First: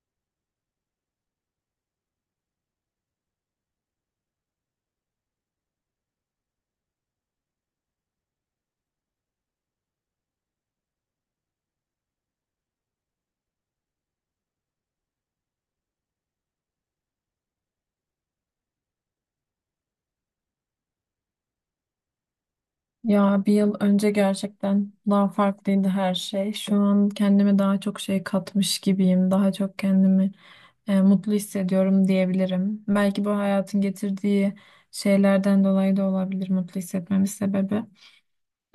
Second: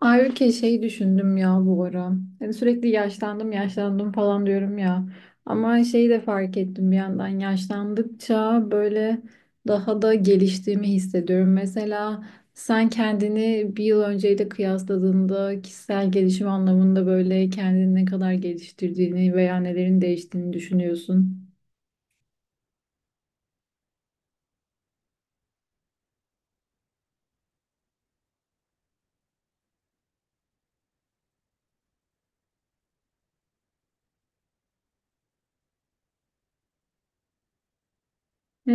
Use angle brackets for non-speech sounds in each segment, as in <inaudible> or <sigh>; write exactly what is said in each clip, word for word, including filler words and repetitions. Ayrıca şey düşündüm ya bu ara. Hani sürekli yaşlandım yaşlandım falan diyorum ya. Ama şeyi de fark ettim bir yandan yaşlandıkça böyle daha da geliştiğimi hissediyorum. Mesela sen kendini bir yıl önceyle kıyasladığında kişisel gelişim anlamında böyle kendini ne kadar geliştirdiğini veya nelerin değiştiğini düşünüyorsun. Ya bir yıl önce gerçekten daha farklıydı her şey. Şu an kendime daha çok şey katmış gibiyim. Daha çok kendimi e, mutlu hissediyorum diyebilirim. Belki bu hayatın getirdiği şeylerden dolayı da olabilir mutlu hissetmemin sebebi.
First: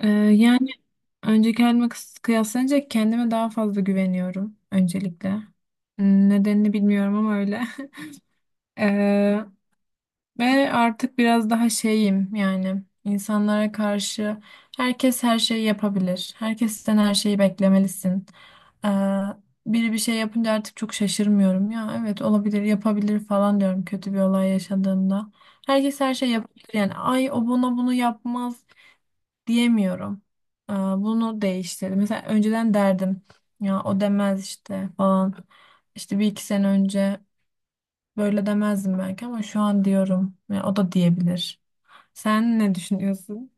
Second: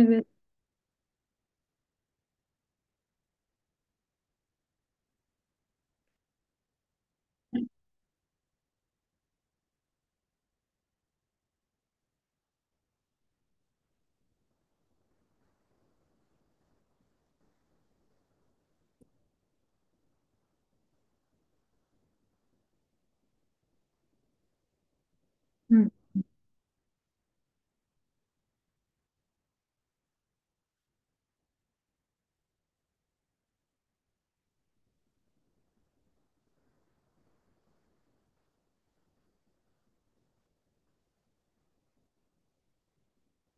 E, yani önceki halime kıs- kıyaslanınca kendime daha fazla güveniyorum öncelikle. Nedenini bilmiyorum ama öyle. <laughs> Ve artık biraz daha şeyim, yani insanlara karşı herkes her şeyi yapabilir. Herkesten her şeyi beklemelisin. Ee, biri bir şey yapınca artık çok şaşırmıyorum. Ya evet, olabilir, yapabilir falan diyorum kötü bir olay yaşadığımda. Herkes her şey yapabilir, yani ay o bana bunu yapmaz diyemiyorum. Ee, bunu değiştirdi. Mesela önceden derdim ya o demez işte falan. İşte bir iki sene önce. Böyle demezdim belki ama şu an diyorum. Ya o da diyebilir. Sen ne düşünüyorsun?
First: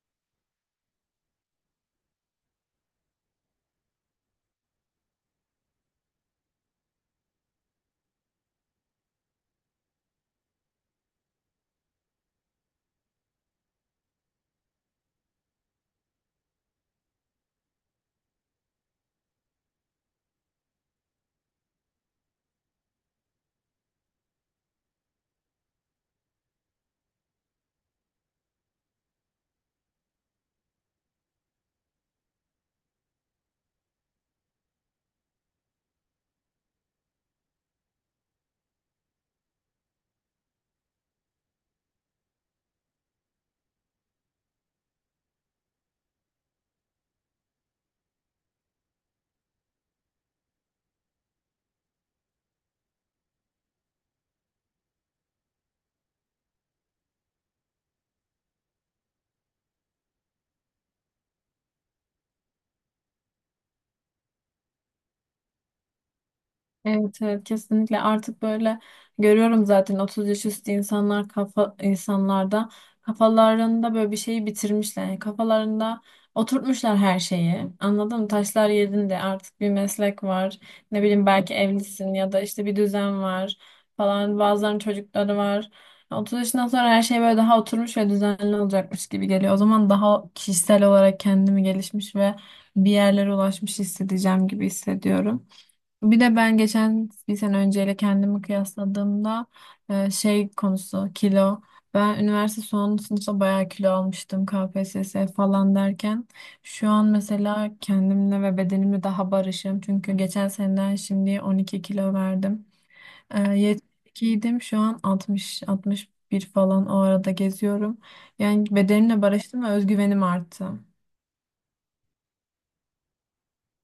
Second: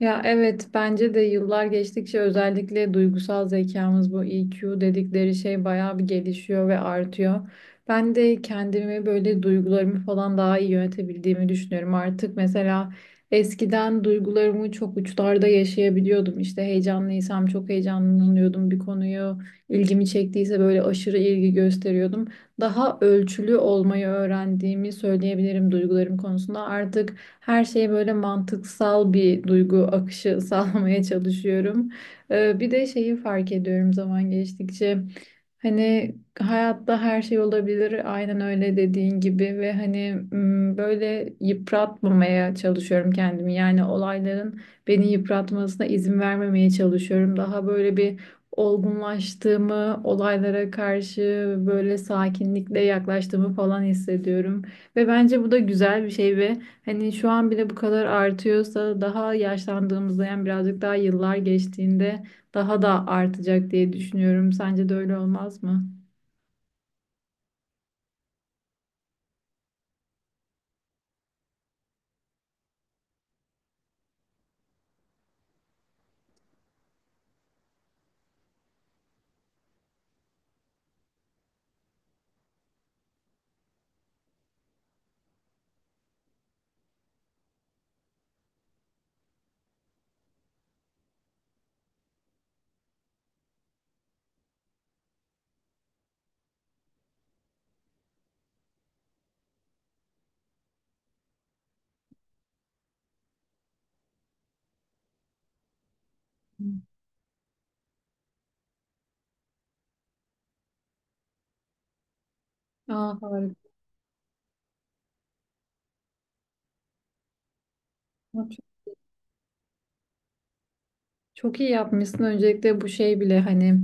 Ya evet, bence de yıllar geçtikçe özellikle duygusal zekamız, bu E Q dedikleri şey, bayağı bir gelişiyor ve artıyor. Ben de kendimi böyle duygularımı falan daha iyi yönetebildiğimi düşünüyorum. Artık mesela eskiden duygularımı çok uçlarda yaşayabiliyordum. İşte heyecanlıysam çok heyecanlanıyordum bir konuyu ilgimi çektiyse böyle aşırı ilgi gösteriyordum. Daha ölçülü olmayı öğrendiğimi söyleyebilirim duygularım konusunda. Artık her şeye böyle mantıksal bir duygu akışı <laughs> sağlamaya çalışıyorum. Ee, bir de şeyi fark ediyorum zaman geçtikçe. Hani hayatta her şey olabilir, aynen öyle dediğin gibi ve hani m, böyle yıpratmamaya çalışıyorum kendimi. Yani olayların beni yıpratmasına izin vermemeye çalışıyorum. Daha böyle bir olgunlaştığımı, olaylara karşı böyle sakinlikle yaklaştığımı falan hissediyorum. Ve bence bu da güzel bir şey ve hani şu an bile bu kadar artıyorsa daha yaşlandığımızda, yani birazcık daha yıllar geçtiğinde, daha da artacak diye düşünüyorum. Sence de öyle olmaz mı? Evet, evet, kesinlikle artık böyle görüyorum zaten. otuz yaş üstü insanlar, kafa insanlarda kafalarında böyle bir şeyi bitirmişler. Yani kafalarında oturtmuşlar her şeyi. Anladın mı? Taşlar yerinde, artık bir meslek var. Ne bileyim, belki evlisin ya da işte bir düzen var falan. Bazılarının çocukları var. otuz yaşından sonra her şey böyle daha oturmuş ve düzenli olacakmış gibi geliyor. O zaman daha kişisel olarak kendimi gelişmiş ve bir yerlere ulaşmış hissedeceğim gibi hissediyorum. Bir de ben geçen bir sene önceyle kendimi kıyasladığımda e, şey, konusu kilo. Ben üniversite son sınıfta bayağı kilo almıştım, K P S S falan derken. Şu an mesela kendimle ve bedenimle daha barışım. Çünkü geçen seneden şimdi on iki kilo verdim. Aa, E, harika. yetmiş ikiydim, şu an altmış altmış bir falan o arada geziyorum. Yani bedenimle barıştım ve özgüvenim arttı. Çok iyi yapmışsın. Öncelikle bu şey bile hani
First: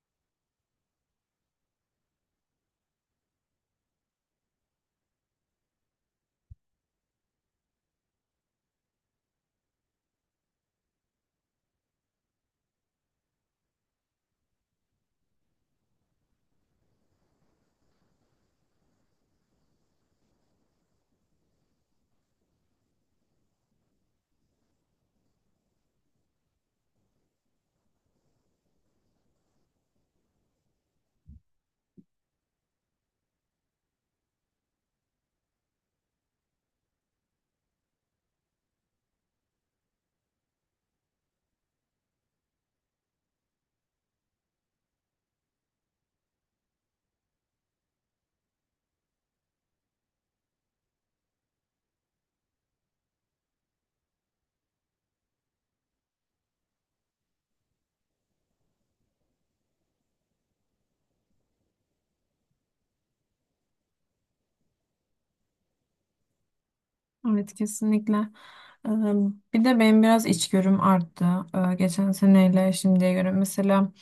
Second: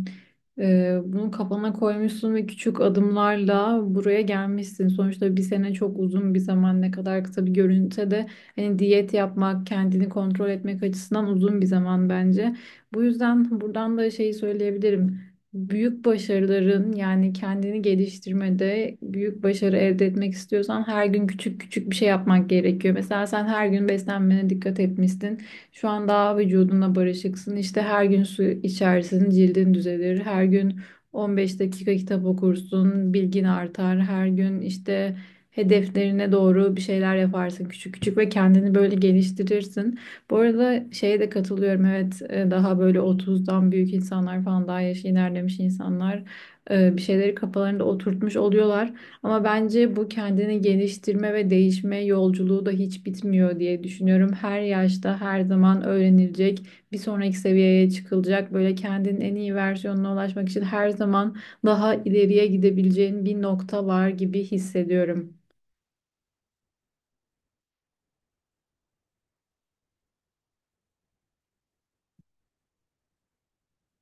e, bunu kafana koymuşsun ve küçük adımlarla buraya gelmişsin. Sonuçta bir sene çok uzun bir zaman, ne kadar kısa bir görünse de hani diyet yapmak, kendini kontrol etmek açısından uzun bir zaman bence. Bu yüzden buradan da şeyi söyleyebilirim. Büyük başarıların, yani kendini geliştirmede büyük başarı elde etmek istiyorsan, her gün küçük küçük bir şey yapmak gerekiyor. Mesela sen her gün beslenmene dikkat etmişsin. Şu an daha vücudunla barışıksın. İşte her gün su içersin, cildin düzelir. Her gün on beş dakika kitap okursun, bilgin artar. Her gün işte hedeflerine doğru bir şeyler yaparsın küçük küçük ve kendini böyle geliştirirsin. Bu arada şeye de katılıyorum. Evet, e, daha böyle otuzdan büyük insanlar falan, daha yaşı ilerlemiş insanlar, e, bir şeyleri kafalarında oturtmuş oluyorlar. Ama bence bu kendini geliştirme ve değişme yolculuğu da hiç bitmiyor diye düşünüyorum. Her yaşta her zaman öğrenilecek, bir sonraki seviyeye çıkılacak. Böyle kendinin en iyi versiyonuna ulaşmak için her zaman daha ileriye gidebileceğin bir nokta var gibi hissediyorum. Evet, kesinlikle. Ee, Bir de benim biraz içgörüm arttı. Ee, Geçen seneyle şimdiye göre mesela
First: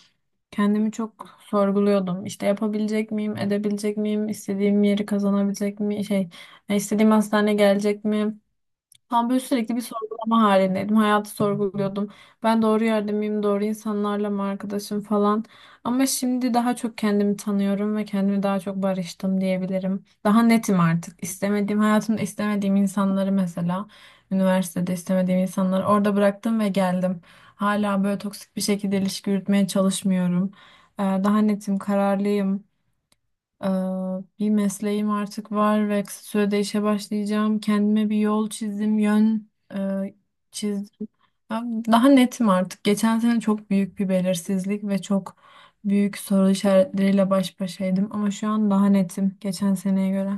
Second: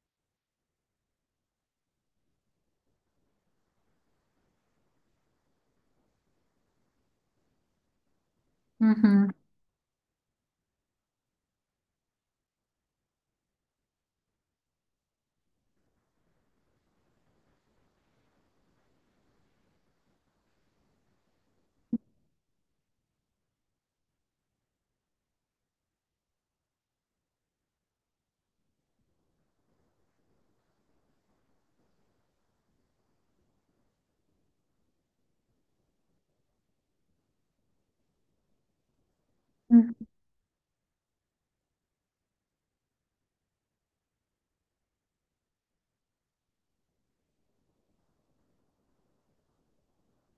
kendimi çok sorguluyordum. İşte yapabilecek miyim, edebilecek miyim, istediğim yeri kazanabilecek mi, şey, e, istediğim hastane gelecek mi? Hı Tam böyle sürekli bir sorgulama halindeydim. Hayatı sorguluyordum. Ben doğru yerde miyim? Doğru insanlarla mı arkadaşım falan. Ama şimdi daha çok kendimi tanıyorum ve kendimi daha çok barıştım diyebilirim. Daha netim artık. İstemediğim, hayatımda istemediğim insanları, mesela üniversitede istemediğim insanları orada bıraktım ve geldim. Hala böyle toksik bir şekilde ilişki yürütmeye çalışmıyorum. Ee, Daha netim, kararlıyım. Ee, bir mesleğim artık var ve kısa sürede işe başlayacağım. Kendime bir yol çizdim, yön hı. e, çizdim. Ya, Daha netim artık. Geçen sene çok büyük bir belirsizlik ve çok büyük soru işaretleriyle baş başaydım ama şu an daha netim geçen seneye göre.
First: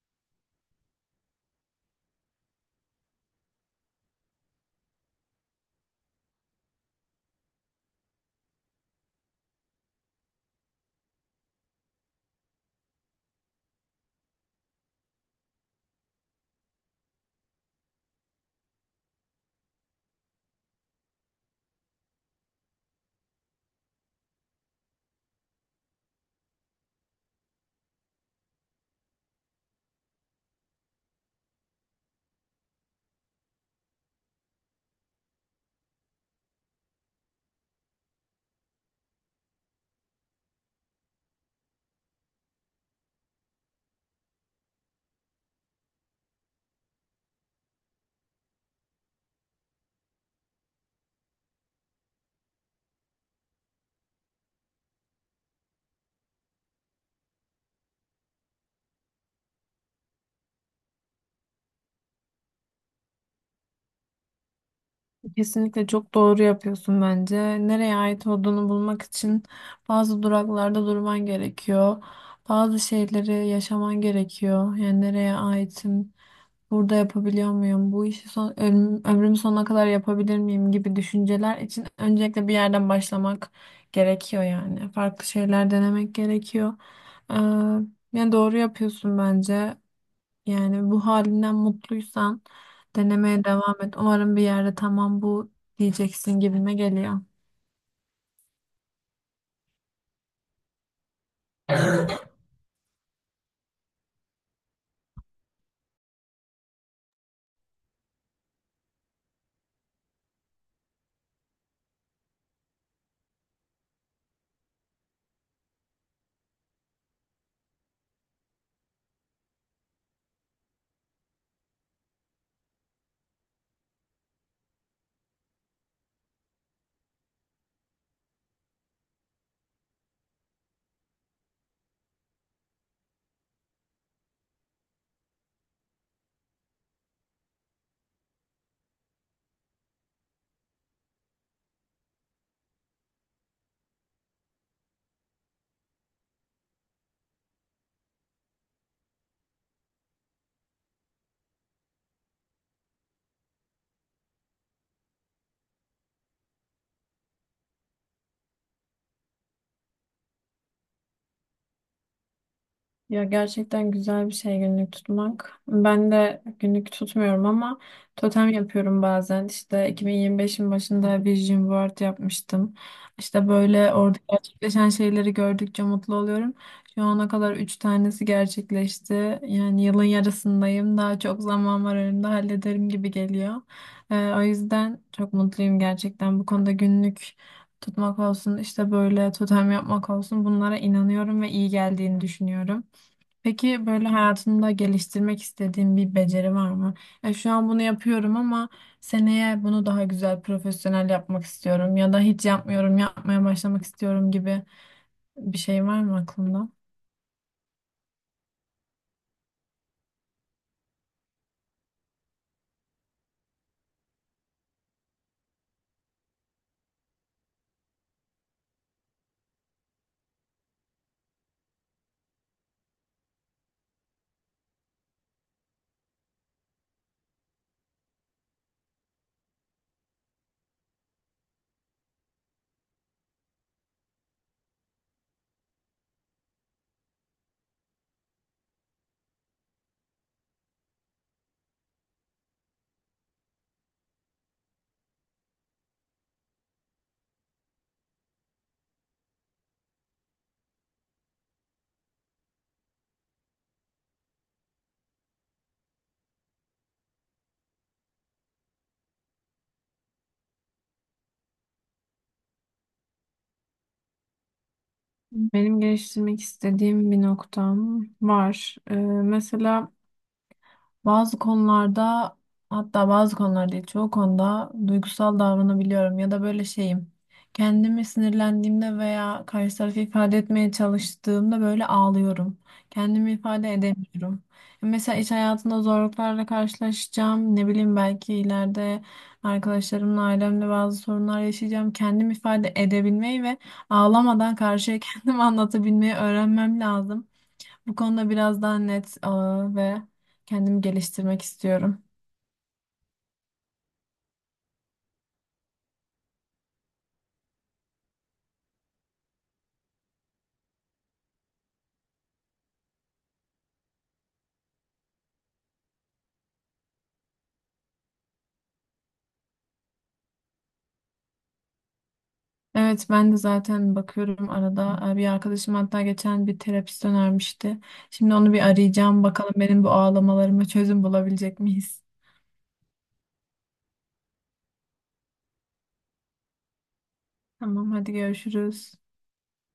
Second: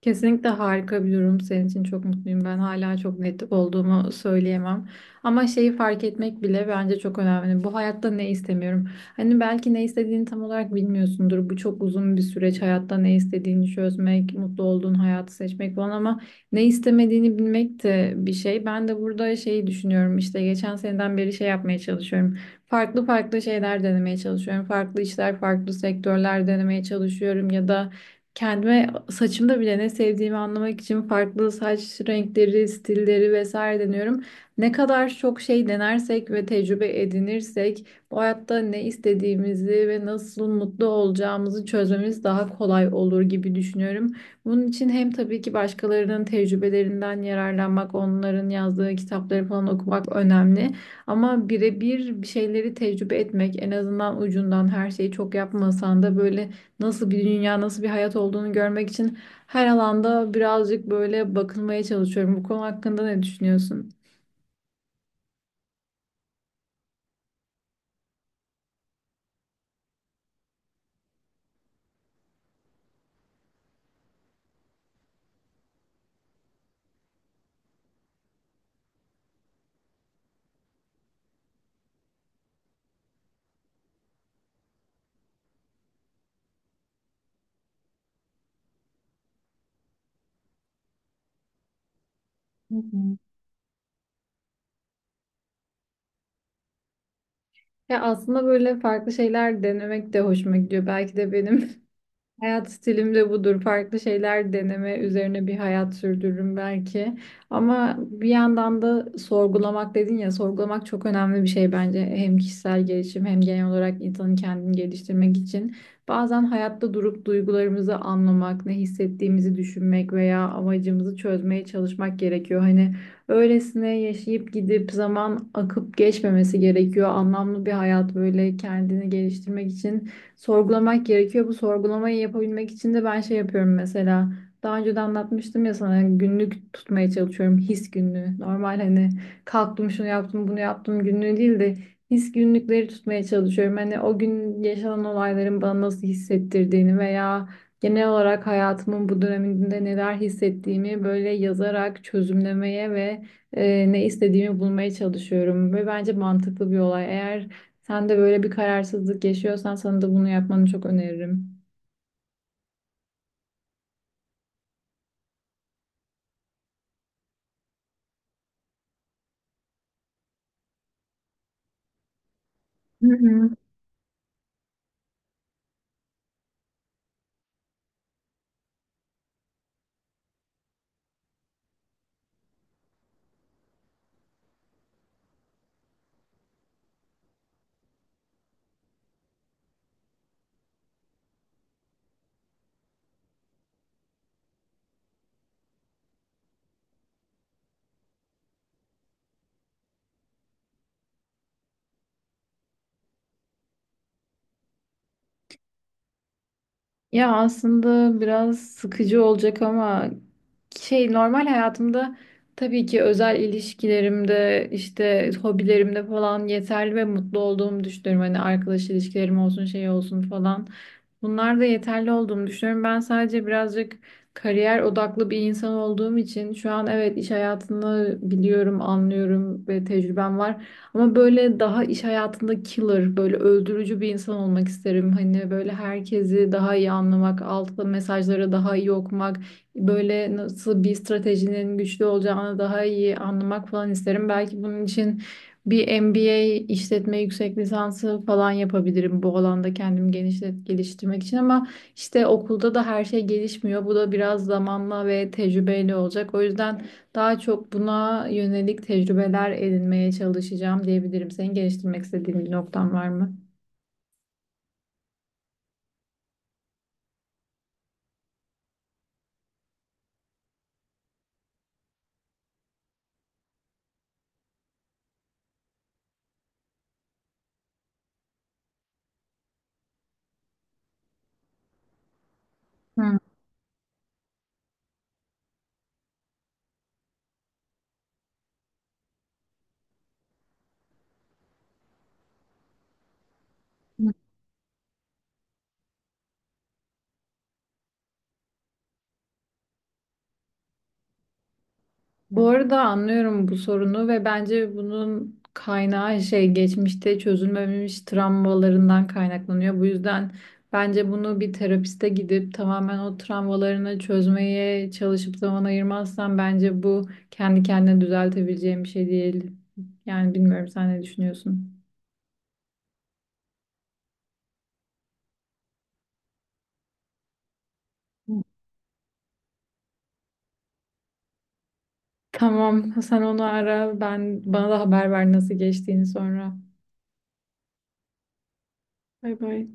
Kesinlikle harika bir durum. Senin için çok mutluyum. Ben hala çok net olduğumu söyleyemem. Ama şeyi fark etmek bile bence çok önemli. Bu hayatta ne istemiyorum? Hani belki ne istediğini tam olarak bilmiyorsundur. Bu çok uzun bir süreç. Hayatta ne istediğini çözmek, mutlu olduğun hayatı seçmek falan, ama ne istemediğini bilmek de bir şey. Ben de burada şeyi düşünüyorum. İşte geçen seneden beri şey yapmaya çalışıyorum. Farklı farklı şeyler denemeye çalışıyorum. Farklı işler, farklı sektörler denemeye çalışıyorum ya da kendime saçımda bile ne sevdiğimi anlamak için farklı saç renkleri, stilleri vesaire deniyorum. Ne kadar çok şey denersek ve tecrübe edinirsek bu hayatta ne istediğimizi ve nasıl mutlu olacağımızı çözmemiz daha kolay olur gibi düşünüyorum. Bunun için hem tabii ki başkalarının tecrübelerinden yararlanmak, onların yazdığı kitapları falan okumak önemli. Ama birebir bir şeyleri tecrübe etmek, en azından ucundan her şeyi çok yapmasan da, böyle nasıl bir dünya, nasıl bir hayat olduğunu görmek için her alanda birazcık böyle bakınmaya çalışıyorum. Bu konu hakkında ne düşünüyorsun? Kesinlikle çok doğru yapıyorsun bence. Nereye ait olduğunu bulmak için bazı duraklarda durman gerekiyor. Bazı şeyleri yaşaman gerekiyor. Yani nereye aitim, burada yapabiliyor muyum, bu işi son, ömrüm, ömrüm sonuna kadar yapabilir miyim gibi düşünceler için öncelikle bir yerden başlamak gerekiyor yani. Farklı şeyler denemek gerekiyor. Ee, yani doğru yapıyorsun bence. Yani bu halinden mutluysan Hı hı. denemeye devam et. Umarım bir yerde tamam bu diyeceksin gibime geliyor. Ya aslında böyle farklı şeyler denemek de hoşuma gidiyor. Belki de benim <laughs> hayat stilim de budur. Farklı şeyler deneme üzerine bir hayat sürdürürüm belki. Ama bir yandan da sorgulamak dedin ya, sorgulamak çok önemli bir şey bence. Hem kişisel gelişim hem genel olarak insanın kendini geliştirmek için. Bazen hayatta durup duygularımızı anlamak, ne hissettiğimizi düşünmek veya amacımızı çözmeye çalışmak gerekiyor. Hani öylesine yaşayıp gidip zaman akıp geçmemesi gerekiyor. Anlamlı bir hayat, böyle kendini geliştirmek için sorgulamak gerekiyor. Bu sorgulamayı yapabilmek için de ben şey yapıyorum mesela. Daha önce de anlatmıştım ya sana, günlük tutmaya çalışıyorum. His günlüğü. Normal hani kalktım şunu yaptım bunu yaptım günlüğü değil de his günlükleri tutmaya çalışıyorum. Hani o gün yaşanan olayların bana nasıl hissettirdiğini veya genel olarak hayatımın bu döneminde neler hissettiğimi böyle yazarak çözümlemeye ve e, ne istediğimi bulmaya çalışıyorum ve bence mantıklı bir olay. Eğer sen de böyle bir kararsızlık yaşıyorsan, sana da bunu yapmanı çok öneririm. Ya, gerçekten güzel bir şey günlük tutmak. Ben de günlük tutmuyorum ama totem yapıyorum bazen. İşte iki bin yirmi beşin başında Vision Board yapmıştım. Hı İşte hı. böyle orada gerçekleşen şeyleri gördükçe mutlu oluyorum. Şu ana kadar üç tanesi gerçekleşti. Yani yılın yarısındayım. Daha çok zaman var önümde, hallederim gibi geliyor. Ee, o yüzden çok mutluyum gerçekten. Bu konuda günlük tutmak olsun, işte böyle totem yapmak olsun, bunlara inanıyorum ve iyi geldiğini düşünüyorum. Peki böyle hayatında geliştirmek istediğin bir beceri var mı? E, şu an bunu yapıyorum ama seneye bunu daha güzel, profesyonel yapmak istiyorum ya da hiç yapmıyorum, yapmaya başlamak istiyorum gibi bir şey var mı aklında? Ya aslında biraz sıkıcı olacak ama şey normal hayatımda tabii ki özel ilişkilerimde, işte hobilerimde falan yeterli ve mutlu olduğumu düşünüyorum. Hani arkadaş ilişkilerim olsun, şey olsun falan, bunlar da yeterli olduğumu düşünüyorum. Ben sadece birazcık kariyer odaklı bir insan olduğum için şu an evet iş hayatını biliyorum, anlıyorum ve tecrübem var. Ama böyle daha iş hayatında killer, böyle öldürücü bir insan olmak isterim. Hani böyle herkesi daha iyi anlamak, altta mesajları daha iyi okumak, böyle nasıl bir stratejinin güçlü olacağını daha iyi anlamak falan isterim. Belki bunun için bir M B A, işletme yüksek lisansı falan yapabilirim bu alanda kendimi genişlet geliştirmek için, ama işte okulda da her şey gelişmiyor. Bu da biraz zamanla ve tecrübeyle olacak. O yüzden daha çok buna yönelik tecrübeler edinmeye çalışacağım diyebilirim. Senin geliştirmek istediğin bir noktan var mı? Benim geliştirmek istediğim bir noktam var. Ee, mesela bazı konularda, hatta bazı konularda değil çoğu konuda duygusal davranabiliyorum ya da böyle şeyim. Kendimi sinirlendiğimde veya karşı tarafı ifade etmeye çalıştığımda böyle ağlıyorum. Hı. Kendimi ifade edemiyorum. E, Mesela iş hayatında zorluklarla karşılaşacağım. Ne bileyim, belki ileride arkadaşlarımla, ailemle bazı sorunlar yaşayacağım. Kendimi ifade edebilmeyi ve ağlamadan karşıya <laughs> kendimi anlatabilmeyi öğrenmem lazım. Bu konuda biraz daha net aa, ve kendimi geliştirmek istiyorum. Bu arada anlıyorum bu sorunu ve bence bunun kaynağı, şey, geçmişte çözülmemiş travmalarından kaynaklanıyor. Bu yüzden bence bunu bir terapiste gidip tamamen o travmalarını çözmeye çalışıp zaman ayırmazsan, bence bu kendi kendine düzeltebileceğin bir şey değil. Yani bilmiyorum, sen ne düşünüyorsun? Evet, ben de zaten bakıyorum arada. Ee, Bir arkadaşım hatta geçen bir terapist önermişti. Şimdi onu bir arayacağım. Bakalım benim bu ağlamalarıma çözüm bulabilecek miyiz? Tamam, sen onu ara, ben, bana da haber ver nasıl geçtiğini sonra. Tamam, hadi görüşürüz. Bay bay.